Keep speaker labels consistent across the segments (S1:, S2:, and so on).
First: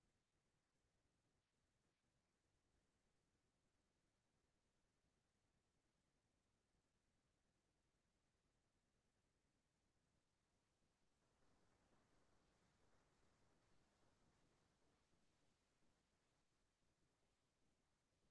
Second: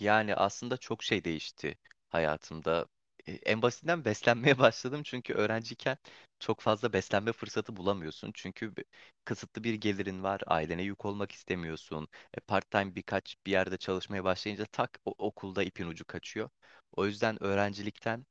S1: Yani aslında çok şey değişti hayatımda. En basitinden beslenmeye başladım çünkü öğrenciyken çok fazla beslenme fırsatı bulamıyorsun. Çünkü kısıtlı bir gelirin var, ailene yük olmak istemiyorsun. Part-time birkaç bir yerde çalışmaya başlayınca tak okulda ipin ucu kaçıyor. O yüzden öğrencilikten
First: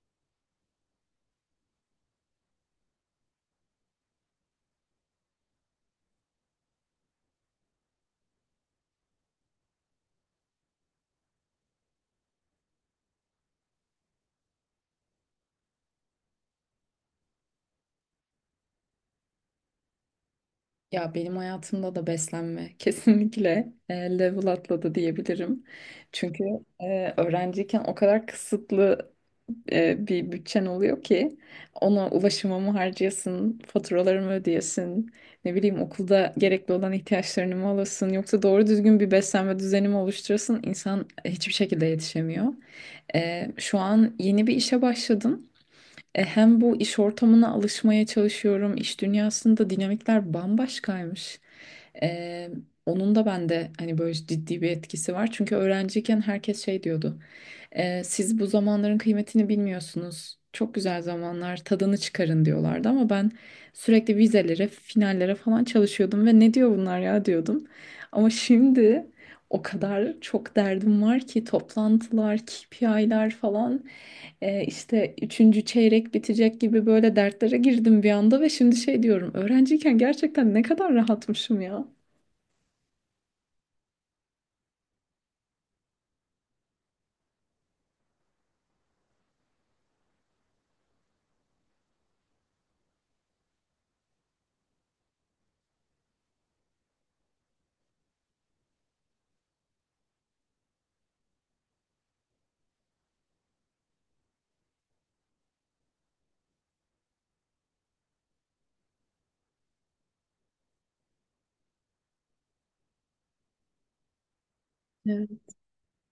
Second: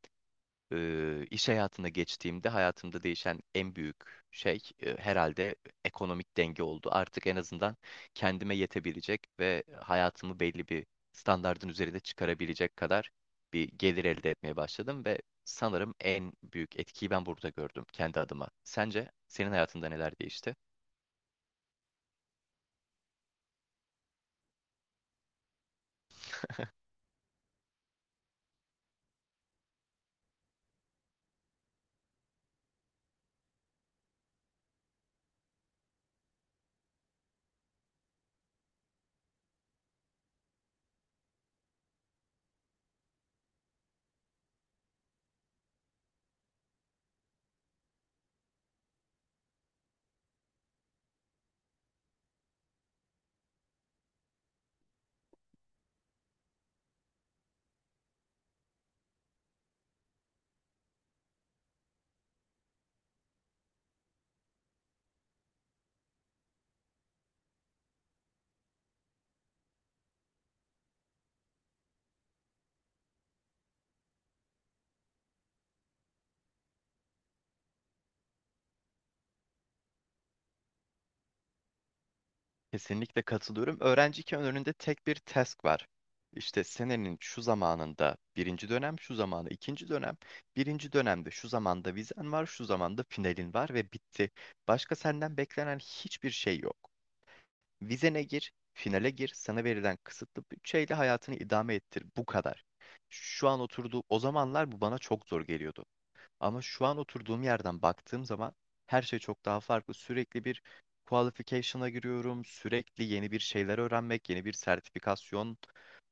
S1: iş hayatına geçtiğimde hayatımda değişen en büyük şey herhalde ekonomik denge oldu. Artık en azından kendime yetebilecek ve hayatımı belli bir standardın üzerinde çıkarabilecek kadar bir gelir elde etmeye başladım ve sanırım en büyük etkiyi ben burada gördüm kendi adıma. Sence senin hayatında neler değişti?
S2: Ya benim hayatımda da beslenme kesinlikle level atladı diyebilirim. Çünkü öğrenciyken o kadar kısıtlı bir bütçen oluyor ki ona ulaşımımı harcayasın, faturalarımı ödeyesin, ne bileyim okulda gerekli olan ihtiyaçlarını mı alasın yoksa doğru düzgün bir beslenme düzeni mi oluşturasın insan hiçbir şekilde yetişemiyor. Şu an yeni bir işe başladım. Hem bu iş ortamına alışmaya çalışıyorum. İş dünyasında dinamikler bambaşkaymış. E, Onun da bende hani böyle ciddi bir etkisi var. Çünkü öğrenciyken herkes şey diyordu. Siz bu zamanların kıymetini bilmiyorsunuz. Çok güzel zamanlar, tadını çıkarın diyorlardı ama ben sürekli vizelere, finallere falan çalışıyordum ve ne diyor bunlar ya diyordum. Ama şimdi o kadar çok derdim var ki toplantılar, KPI'ler falan, işte üçüncü çeyrek bitecek gibi böyle dertlere girdim bir anda ve şimdi şey diyorum öğrenciyken gerçekten ne kadar rahatmışım ya.
S1: Kesinlikle katılıyorum. Öğrenciyken önünde tek bir task var. İşte senenin şu zamanında birinci dönem, şu zamanı ikinci dönem, birinci dönemde şu zamanda vizen var, şu zamanda finalin var ve bitti. Başka senden beklenen hiçbir şey yok. Vizene gir, finale gir, sana verilen kısıtlı bütçeyle hayatını idame ettir. Bu kadar. Şu an oturduğu o zamanlar bu bana çok zor geliyordu. Ama şu an oturduğum yerden baktığım zaman her şey çok daha farklı. Sürekli bir qualification'a giriyorum. Sürekli yeni bir şeyler öğrenmek, yeni bir
S2: Evet.
S1: sertifikasyon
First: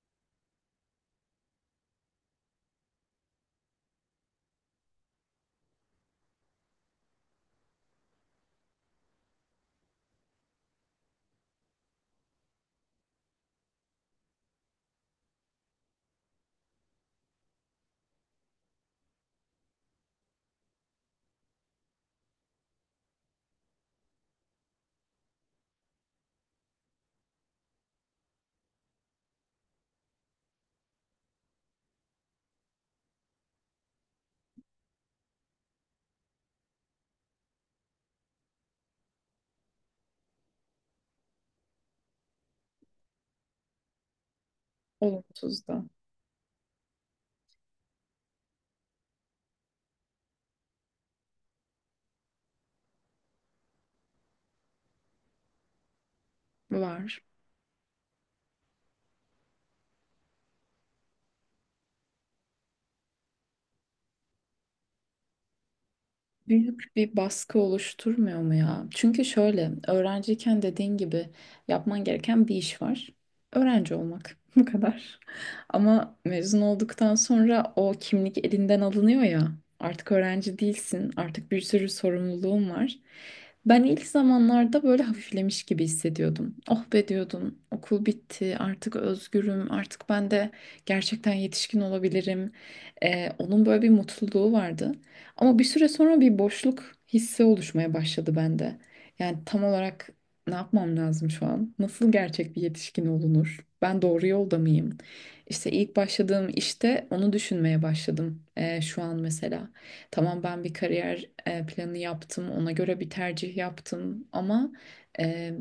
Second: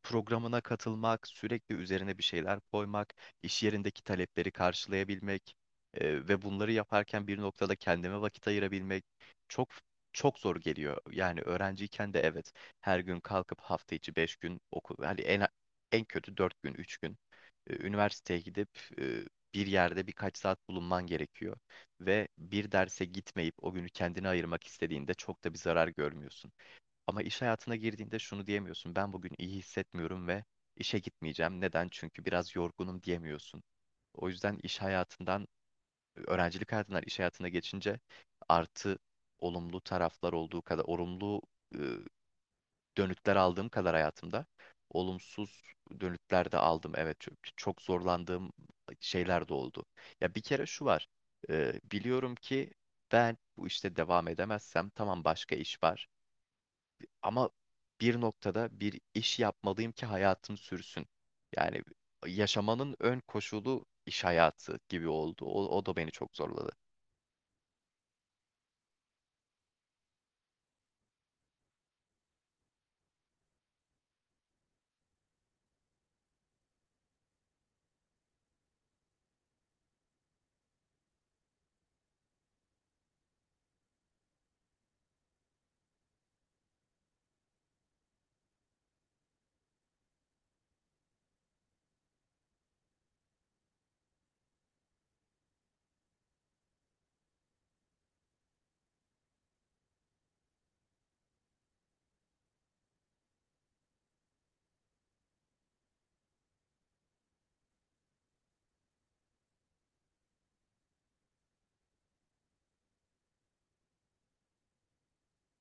S1: programına katılmak, sürekli üzerine bir şeyler koymak, iş yerindeki talepleri karşılayabilmek ve bunları yaparken bir noktada kendime vakit ayırabilmek çok çok zor geliyor. Yani öğrenciyken de evet her gün kalkıp hafta içi 5 gün okul, yani en kötü 4 gün, 3 gün üniversiteye gidip bir yerde birkaç saat bulunman gerekiyor. Ve bir derse gitmeyip o günü kendine ayırmak istediğinde çok da bir zarar görmüyorsun. Ama iş hayatına girdiğinde şunu diyemiyorsun. Ben bugün iyi hissetmiyorum ve işe gitmeyeceğim. Neden? Çünkü biraz yorgunum diyemiyorsun. O yüzden öğrencilik hayatından iş hayatına geçince artı olumlu taraflar olduğu kadar, olumlu dönütler aldığım kadar hayatımda
S2: Olumsuz
S1: olumsuz
S2: da
S1: dönütler de aldım. Evet çok, çok zorlandığım şeyler de oldu. Ya bir kere şu var. Biliyorum ki ben bu işte devam edemezsem tamam başka iş var.
S2: var.
S1: Ama bir noktada bir iş yapmalıyım ki hayatım sürsün. Yani yaşamanın ön koşulu iş hayatı gibi oldu. O da beni çok zorladı.
S2: Büyük bir baskı oluşturmuyor mu ya? Çünkü şöyle öğrenciyken dediğin gibi yapman gereken bir iş var. Öğrenci olmak bu kadar. Ama mezun olduktan sonra o kimlik elinden alınıyor ya. Artık öğrenci değilsin. Artık bir sürü sorumluluğun var. Ben ilk zamanlarda böyle hafiflemiş gibi hissediyordum. Oh be diyordum. Okul bitti. Artık özgürüm. Artık ben de gerçekten yetişkin olabilirim. Onun böyle bir mutluluğu vardı. Ama bir süre sonra bir boşluk hissi oluşmaya başladı bende. Yani tam olarak ne yapmam lazım şu an? Nasıl gerçek bir yetişkin olunur? Ben doğru yolda mıyım? İşte ilk başladığım işte onu düşünmeye başladım şu an mesela. Tamam ben bir kariyer planı yaptım, ona göre bir tercih yaptım ama eee,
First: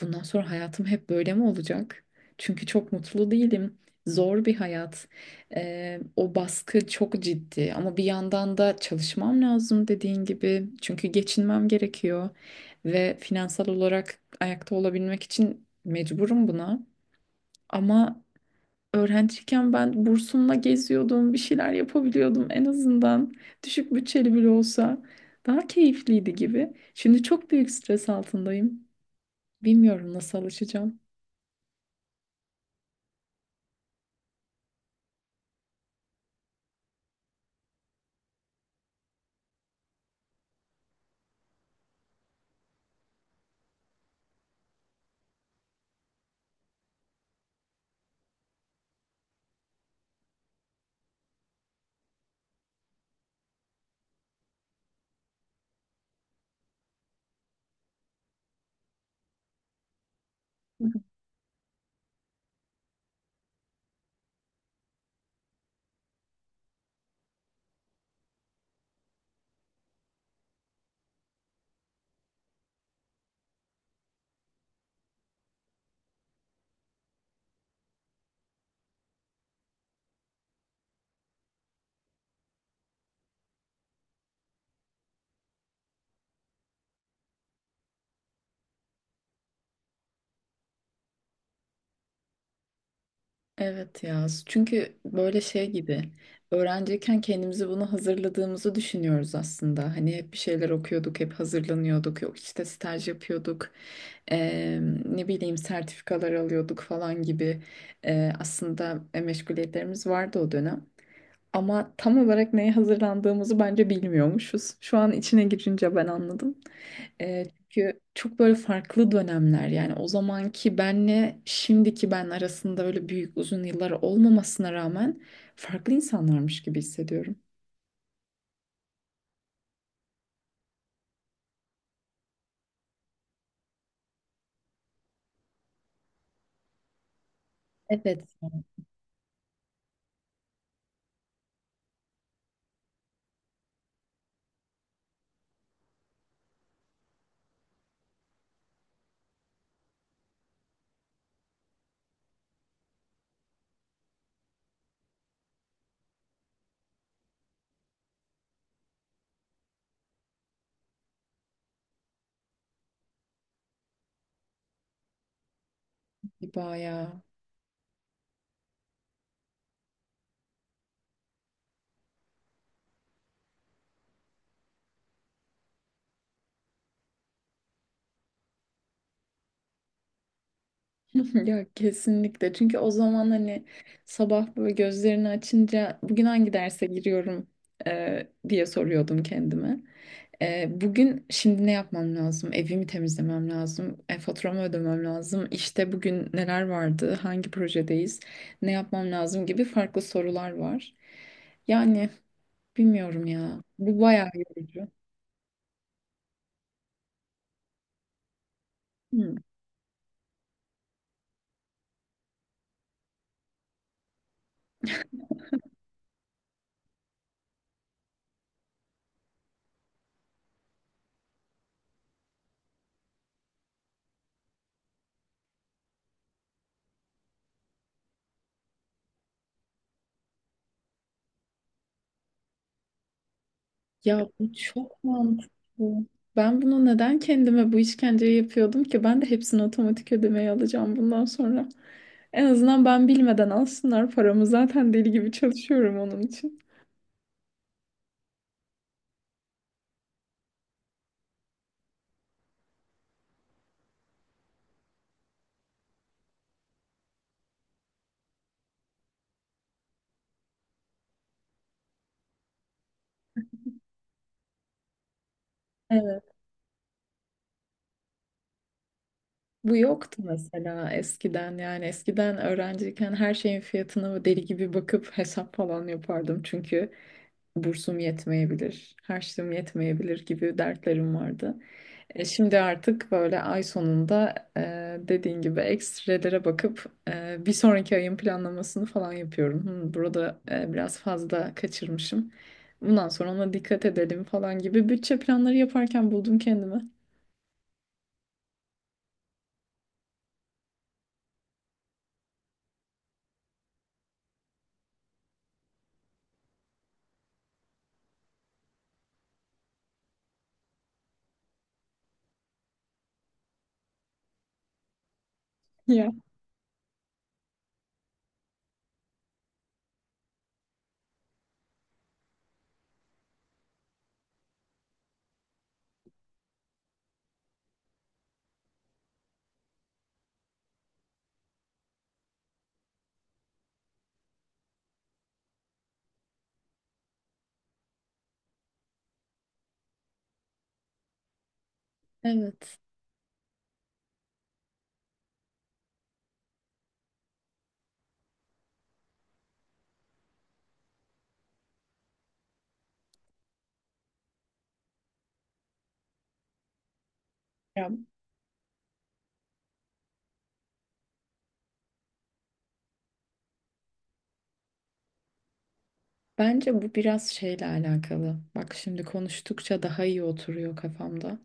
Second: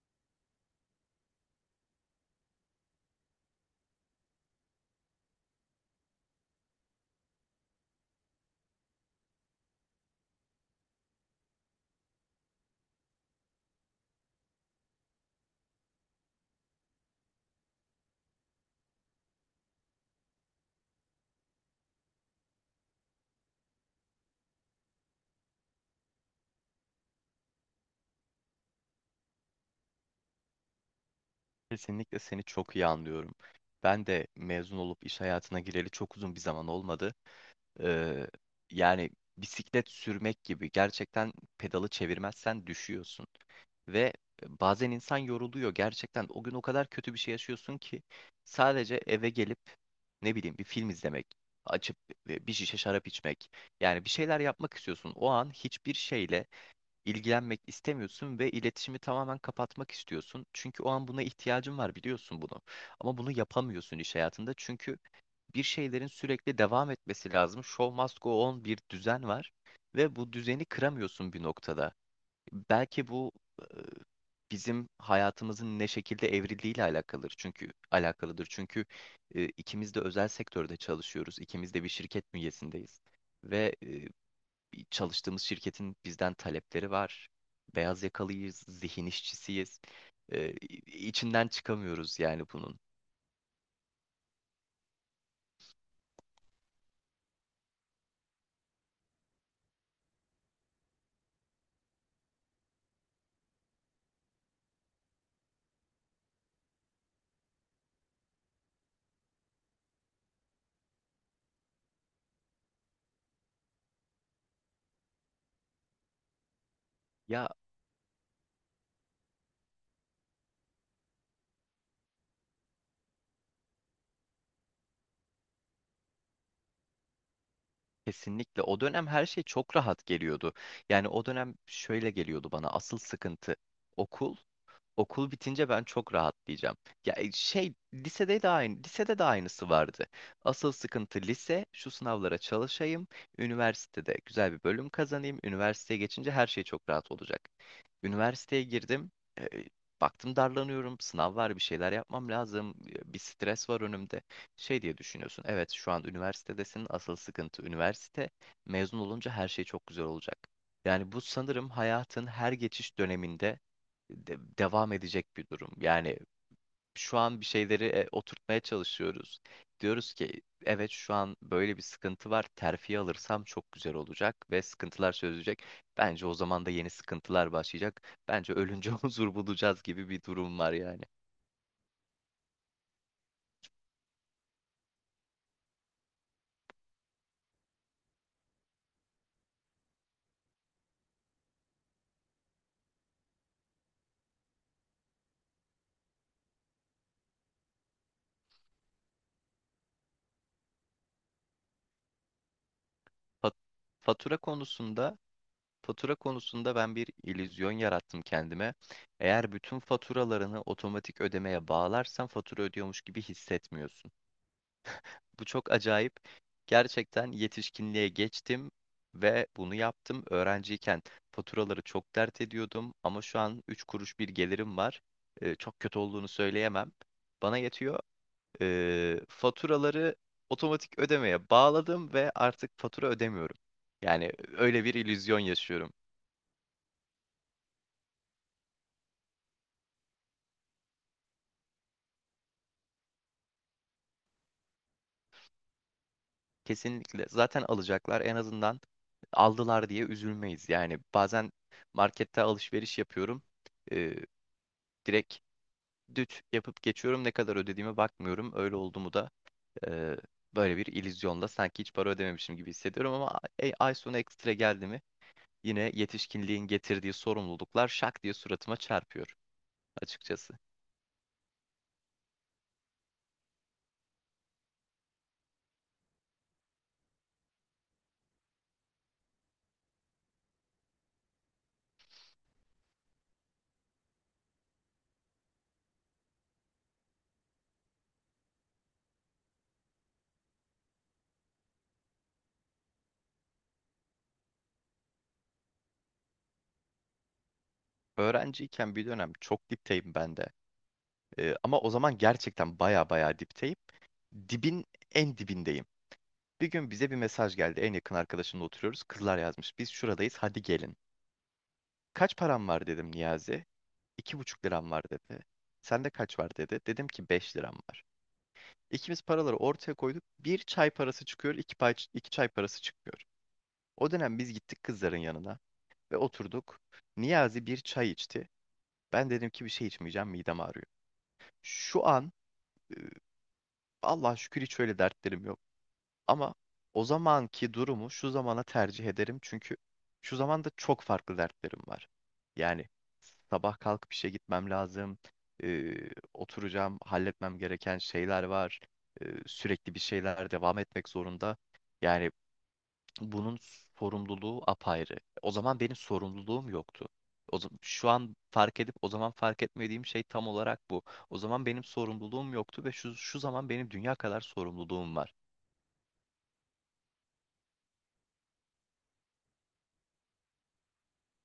S2: bundan sonra hayatım hep böyle mi olacak? Çünkü çok mutlu değilim. Zor bir hayat. O baskı çok ciddi ama bir yandan da çalışmam lazım dediğin gibi. Çünkü geçinmem gerekiyor ve finansal olarak ayakta olabilmek için mecburum buna. Ama öğrenciyken ben bursumla geziyordum, bir şeyler yapabiliyordum en azından. Düşük bütçeli bile olsa daha keyifliydi gibi. Şimdi çok büyük stres altındayım. Bilmiyorum nasıl alışacağım.
S1: Kesinlikle seni çok iyi anlıyorum. Ben de mezun olup iş hayatına gireli çok uzun bir zaman olmadı. Ee, yani bisiklet sürmek gibi gerçekten pedalı çevirmezsen düşüyorsun. Ve bazen insan yoruluyor gerçekten. O gün o kadar kötü bir şey yaşıyorsun ki sadece eve gelip ne bileyim bir film izlemek, açıp bir şişe şarap içmek. Yani bir şeyler yapmak istiyorsun. O an hiçbir şeyle ilgilenmek istemiyorsun ve iletişimi tamamen kapatmak istiyorsun. Çünkü o an buna ihtiyacın var biliyorsun bunu. Ama bunu yapamıyorsun iş hayatında çünkü bir şeylerin sürekli devam etmesi lazım. Show must go on bir düzen var ve bu düzeni kıramıyorsun bir noktada. Belki bu e, bizim hayatımızın ne şekilde evrildiğiyle alakalıdır. Çünkü alakalıdır. Çünkü ikimiz de özel sektörde çalışıyoruz. İkimiz de bir şirket bünyesindeyiz. Ve bir çalıştığımız şirketin bizden talepleri var. Beyaz yakalıyız, zihin işçisiyiz. Ee, içinden çıkamıyoruz yani bunun.
S2: Evet ya. Çünkü böyle şey gibi öğrenciyken kendimizi bunu hazırladığımızı düşünüyoruz aslında. Hani hep bir şeyler okuyorduk, hep hazırlanıyorduk. Yok işte staj yapıyorduk. eee, Ne bileyim sertifikalar alıyorduk falan gibi. Aslında meşguliyetlerimiz vardı o dönem. Ama tam olarak neye hazırlandığımızı bence bilmiyormuşuz. Şu an içine girince ben anladım.
S1: Ya
S2: Çünkü çok böyle farklı dönemler yani o zamanki benle şimdiki ben arasında öyle büyük uzun yıllar olmamasına rağmen farklı insanlarmış gibi hissediyorum.
S1: kesinlikle o dönem her şey çok rahat geliyordu. Yani o dönem şöyle geliyordu bana asıl sıkıntı okul. Okul bitince ben çok rahatlayacağım. Ya
S2: Evet.
S1: lisede de aynı, lisede de aynısı vardı. Asıl sıkıntı lise, şu sınavlara çalışayım, üniversitede güzel bir bölüm kazanayım, üniversiteye geçince her şey çok rahat olacak. Üniversiteye girdim, e, baktım darlanıyorum, sınav var, bir şeyler yapmam lazım, bir stres var önümde. Şey diye düşünüyorsun, evet şu an üniversitedesin, asıl sıkıntı üniversite, mezun olunca her şey çok güzel olacak. Yani bu sanırım hayatın her geçiş döneminde devam edecek bir durum. Yani şu
S2: Bayağı.
S1: an bir şeyleri oturtmaya çalışıyoruz. Diyoruz ki evet şu an böyle bir sıkıntı var. Terfi alırsam çok güzel olacak ve sıkıntılar çözülecek. Bence o zaman da yeni sıkıntılar başlayacak. Bence ölünce huzur bulacağız gibi bir durum var yani.
S2: Ya kesinlikle çünkü o zaman hani sabah böyle gözlerini açınca bugün hangi derse giriyorum diye soruyordum kendime. Bugün şimdi ne yapmam lazım? Evimi temizlemem lazım. Faturamı ödemem lazım. İşte bugün neler vardı? Hangi projedeyiz? Ne yapmam lazım gibi farklı sorular var. Yani bilmiyorum
S1: Fa-
S2: ya. Bu bayağı
S1: Fatura
S2: yorucu.
S1: konusunda Fatura konusunda ben bir illüzyon yarattım kendime.
S2: Hmm.
S1: Eğer bütün faturalarını otomatik ödemeye bağlarsan fatura ödüyormuş gibi hissetmiyorsun. Bu çok acayip. Gerçekten yetişkinliğe geçtim ve bunu yaptım. Öğrenciyken faturaları çok dert ediyordum ama şu an 3 kuruş bir gelirim var. Çok kötü olduğunu söyleyemem. Bana yetiyor. Faturaları otomatik ödemeye bağladım ve artık fatura ödemiyorum.
S2: Ya
S1: Yani
S2: bu
S1: öyle bir
S2: çok
S1: illüzyon
S2: mantıklı.
S1: yaşıyorum.
S2: Ben bunu neden kendime bu işkenceyi yapıyordum ki? Ben de hepsini otomatik ödemeye alacağım bundan sonra. En azından ben bilmeden alsınlar paramı. Zaten deli gibi çalışıyorum onun için.
S1: Kesinlikle. Zaten alacaklar en azından aldılar diye üzülmeyiz. Yani bazen markette alışveriş yapıyorum. Ee, direkt düt yapıp geçiyorum. Ne kadar ödediğime bakmıyorum. Öyle oldu mu da e, böyle bir illüzyonla sanki hiç para ödememişim gibi hissediyorum ama ay sonu ekstra geldi mi yine yetişkinliğin getirdiği sorumluluklar şak diye suratıma çarpıyor
S2: Bu yoktu
S1: açıkçası.
S2: mesela eskiden yani eskiden öğrenciyken her şeyin fiyatına deli gibi bakıp hesap falan yapardım çünkü bursum yetmeyebilir, harçlığım yetmeyebilir gibi dertlerim vardı. Şimdi artık böyle ay sonunda dediğin gibi ekstrelere bakıp bir sonraki ayın planlamasını falan yapıyorum. Hmm, burada biraz fazla kaçırmışım. Bundan sonra ona dikkat edelim falan gibi bütçe planları yaparken buldum kendimi.
S1: Öğrenciyken bir dönem çok dipteyim ben de. Ama o zaman gerçekten baya baya dipteyim. Dibin en dibindeyim. Bir gün bize bir mesaj geldi. En yakın arkadaşımla oturuyoruz. Kızlar yazmış. Biz şuradayız. Hadi gelin. Kaç param var dedim Niyazi. 2,5 liram var dedi. Sende
S2: Ya.
S1: kaç var dedi. Dedim ki 5 liram var. İkimiz paraları ortaya koyduk. Bir çay parası çıkıyor, iki, pay, iki çay parası çıkıyor. O dönem biz gittik kızların yanına ve oturduk. Niyazi bir çay içti. Ben dedim ki bir şey içmeyeceğim, midem ağrıyor. Şu an e, Allah'a şükür hiç öyle dertlerim yok. Ama o zamanki durumu şu zamana tercih ederim çünkü şu zamanda çok farklı dertlerim var.
S2: Evet.
S1: Yani sabah kalkıp işe gitmem lazım, e, oturacağım, halletmem gereken şeyler var, sürekli bir şeyler devam etmek zorunda. Yani bunun sorumluluğu apayrı. O zaman benim sorumluluğum yoktu. O zaman, şu an fark edip o zaman fark etmediğim şey tam olarak bu. O zaman benim sorumluluğum yoktu ve şu zaman benim dünya kadar sorumluluğum var.
S2: Bence bu biraz şeyle alakalı. Bak şimdi konuştukça daha iyi oturuyor kafamda.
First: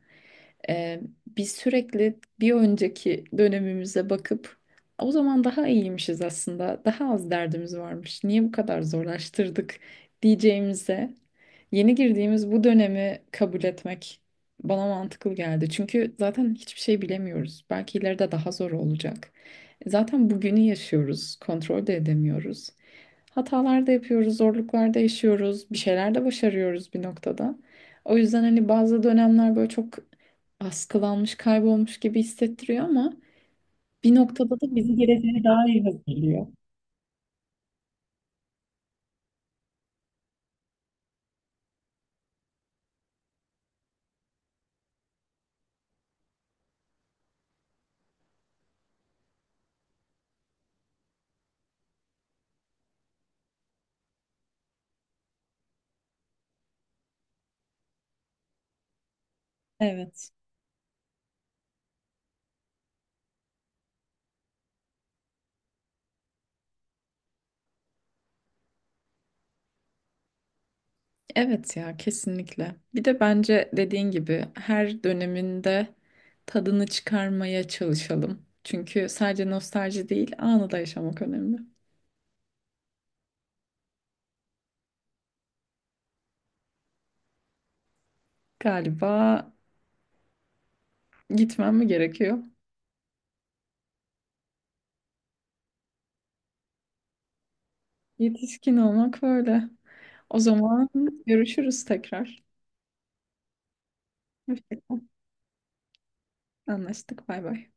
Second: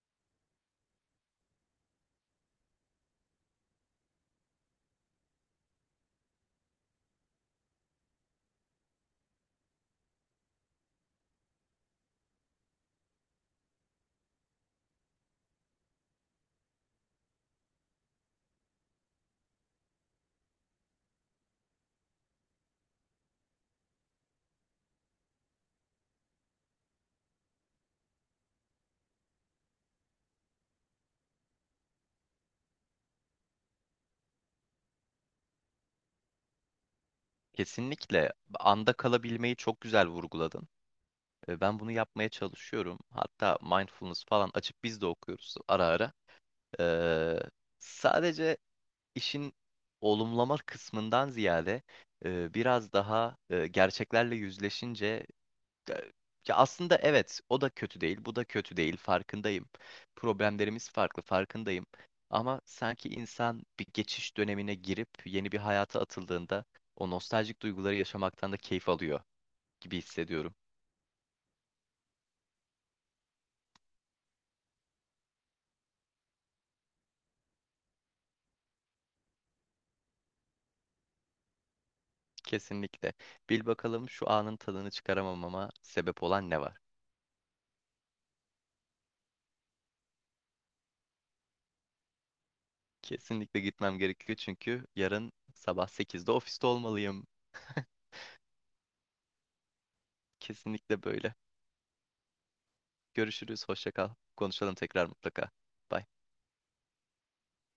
S2: Ee, Biz sürekli bir önceki dönemimize bakıp o zaman daha iyiymişiz aslında. Daha az derdimiz varmış. Niye bu kadar zorlaştırdık diyeceğimize yeni girdiğimiz bu dönemi kabul etmek bana mantıklı geldi. Çünkü zaten hiçbir şey bilemiyoruz. Belki ileride daha zor olacak. Zaten bugünü yaşıyoruz, kontrol de edemiyoruz. Hatalar da yapıyoruz, zorluklar da yaşıyoruz, bir şeyler de başarıyoruz bir noktada. O yüzden hani bazı dönemler böyle çok askılanmış, kaybolmuş gibi hissettiriyor ama bir noktada da bizi geleceğe daha iyi hazırlıyor.
S1: Kesinlikle anda kalabilmeyi çok güzel vurguladın. Ben bunu yapmaya çalışıyorum. Hatta mindfulness falan açıp biz de okuyoruz ara ara. Ee, sadece işin olumlama kısmından ziyade biraz daha gerçeklerle yüzleşince ya ya aslında evet, o da kötü değil, bu da kötü değil, farkındayım.
S2: Evet.
S1: Problemlerimiz farklı, farkındayım. Ama sanki insan bir geçiş dönemine girip yeni bir hayata atıldığında o nostaljik duyguları yaşamaktan da keyif alıyor gibi hissediyorum.
S2: Evet ya kesinlikle. Bir de bence dediğin gibi her döneminde tadını çıkarmaya çalışalım. Çünkü sadece nostalji değil, anı da yaşamak önemli.
S1: Kesinlikle. Bil bakalım şu anın tadını çıkaramamama sebep olan ne var?
S2: Galiba gitmem mi gerekiyor?
S1: Kesinlikle gitmem gerekiyor çünkü yarın sabah 8'de ofiste olmalıyım.
S2: Yetişkin olmak böyle. O zaman
S1: Kesinlikle böyle.
S2: görüşürüz tekrar.
S1: Görüşürüz, hoşça kal.
S2: Hoşça
S1: Konuşalım
S2: kal.
S1: tekrar mutlaka. Bye.
S2: Anlaştık. Bay bay.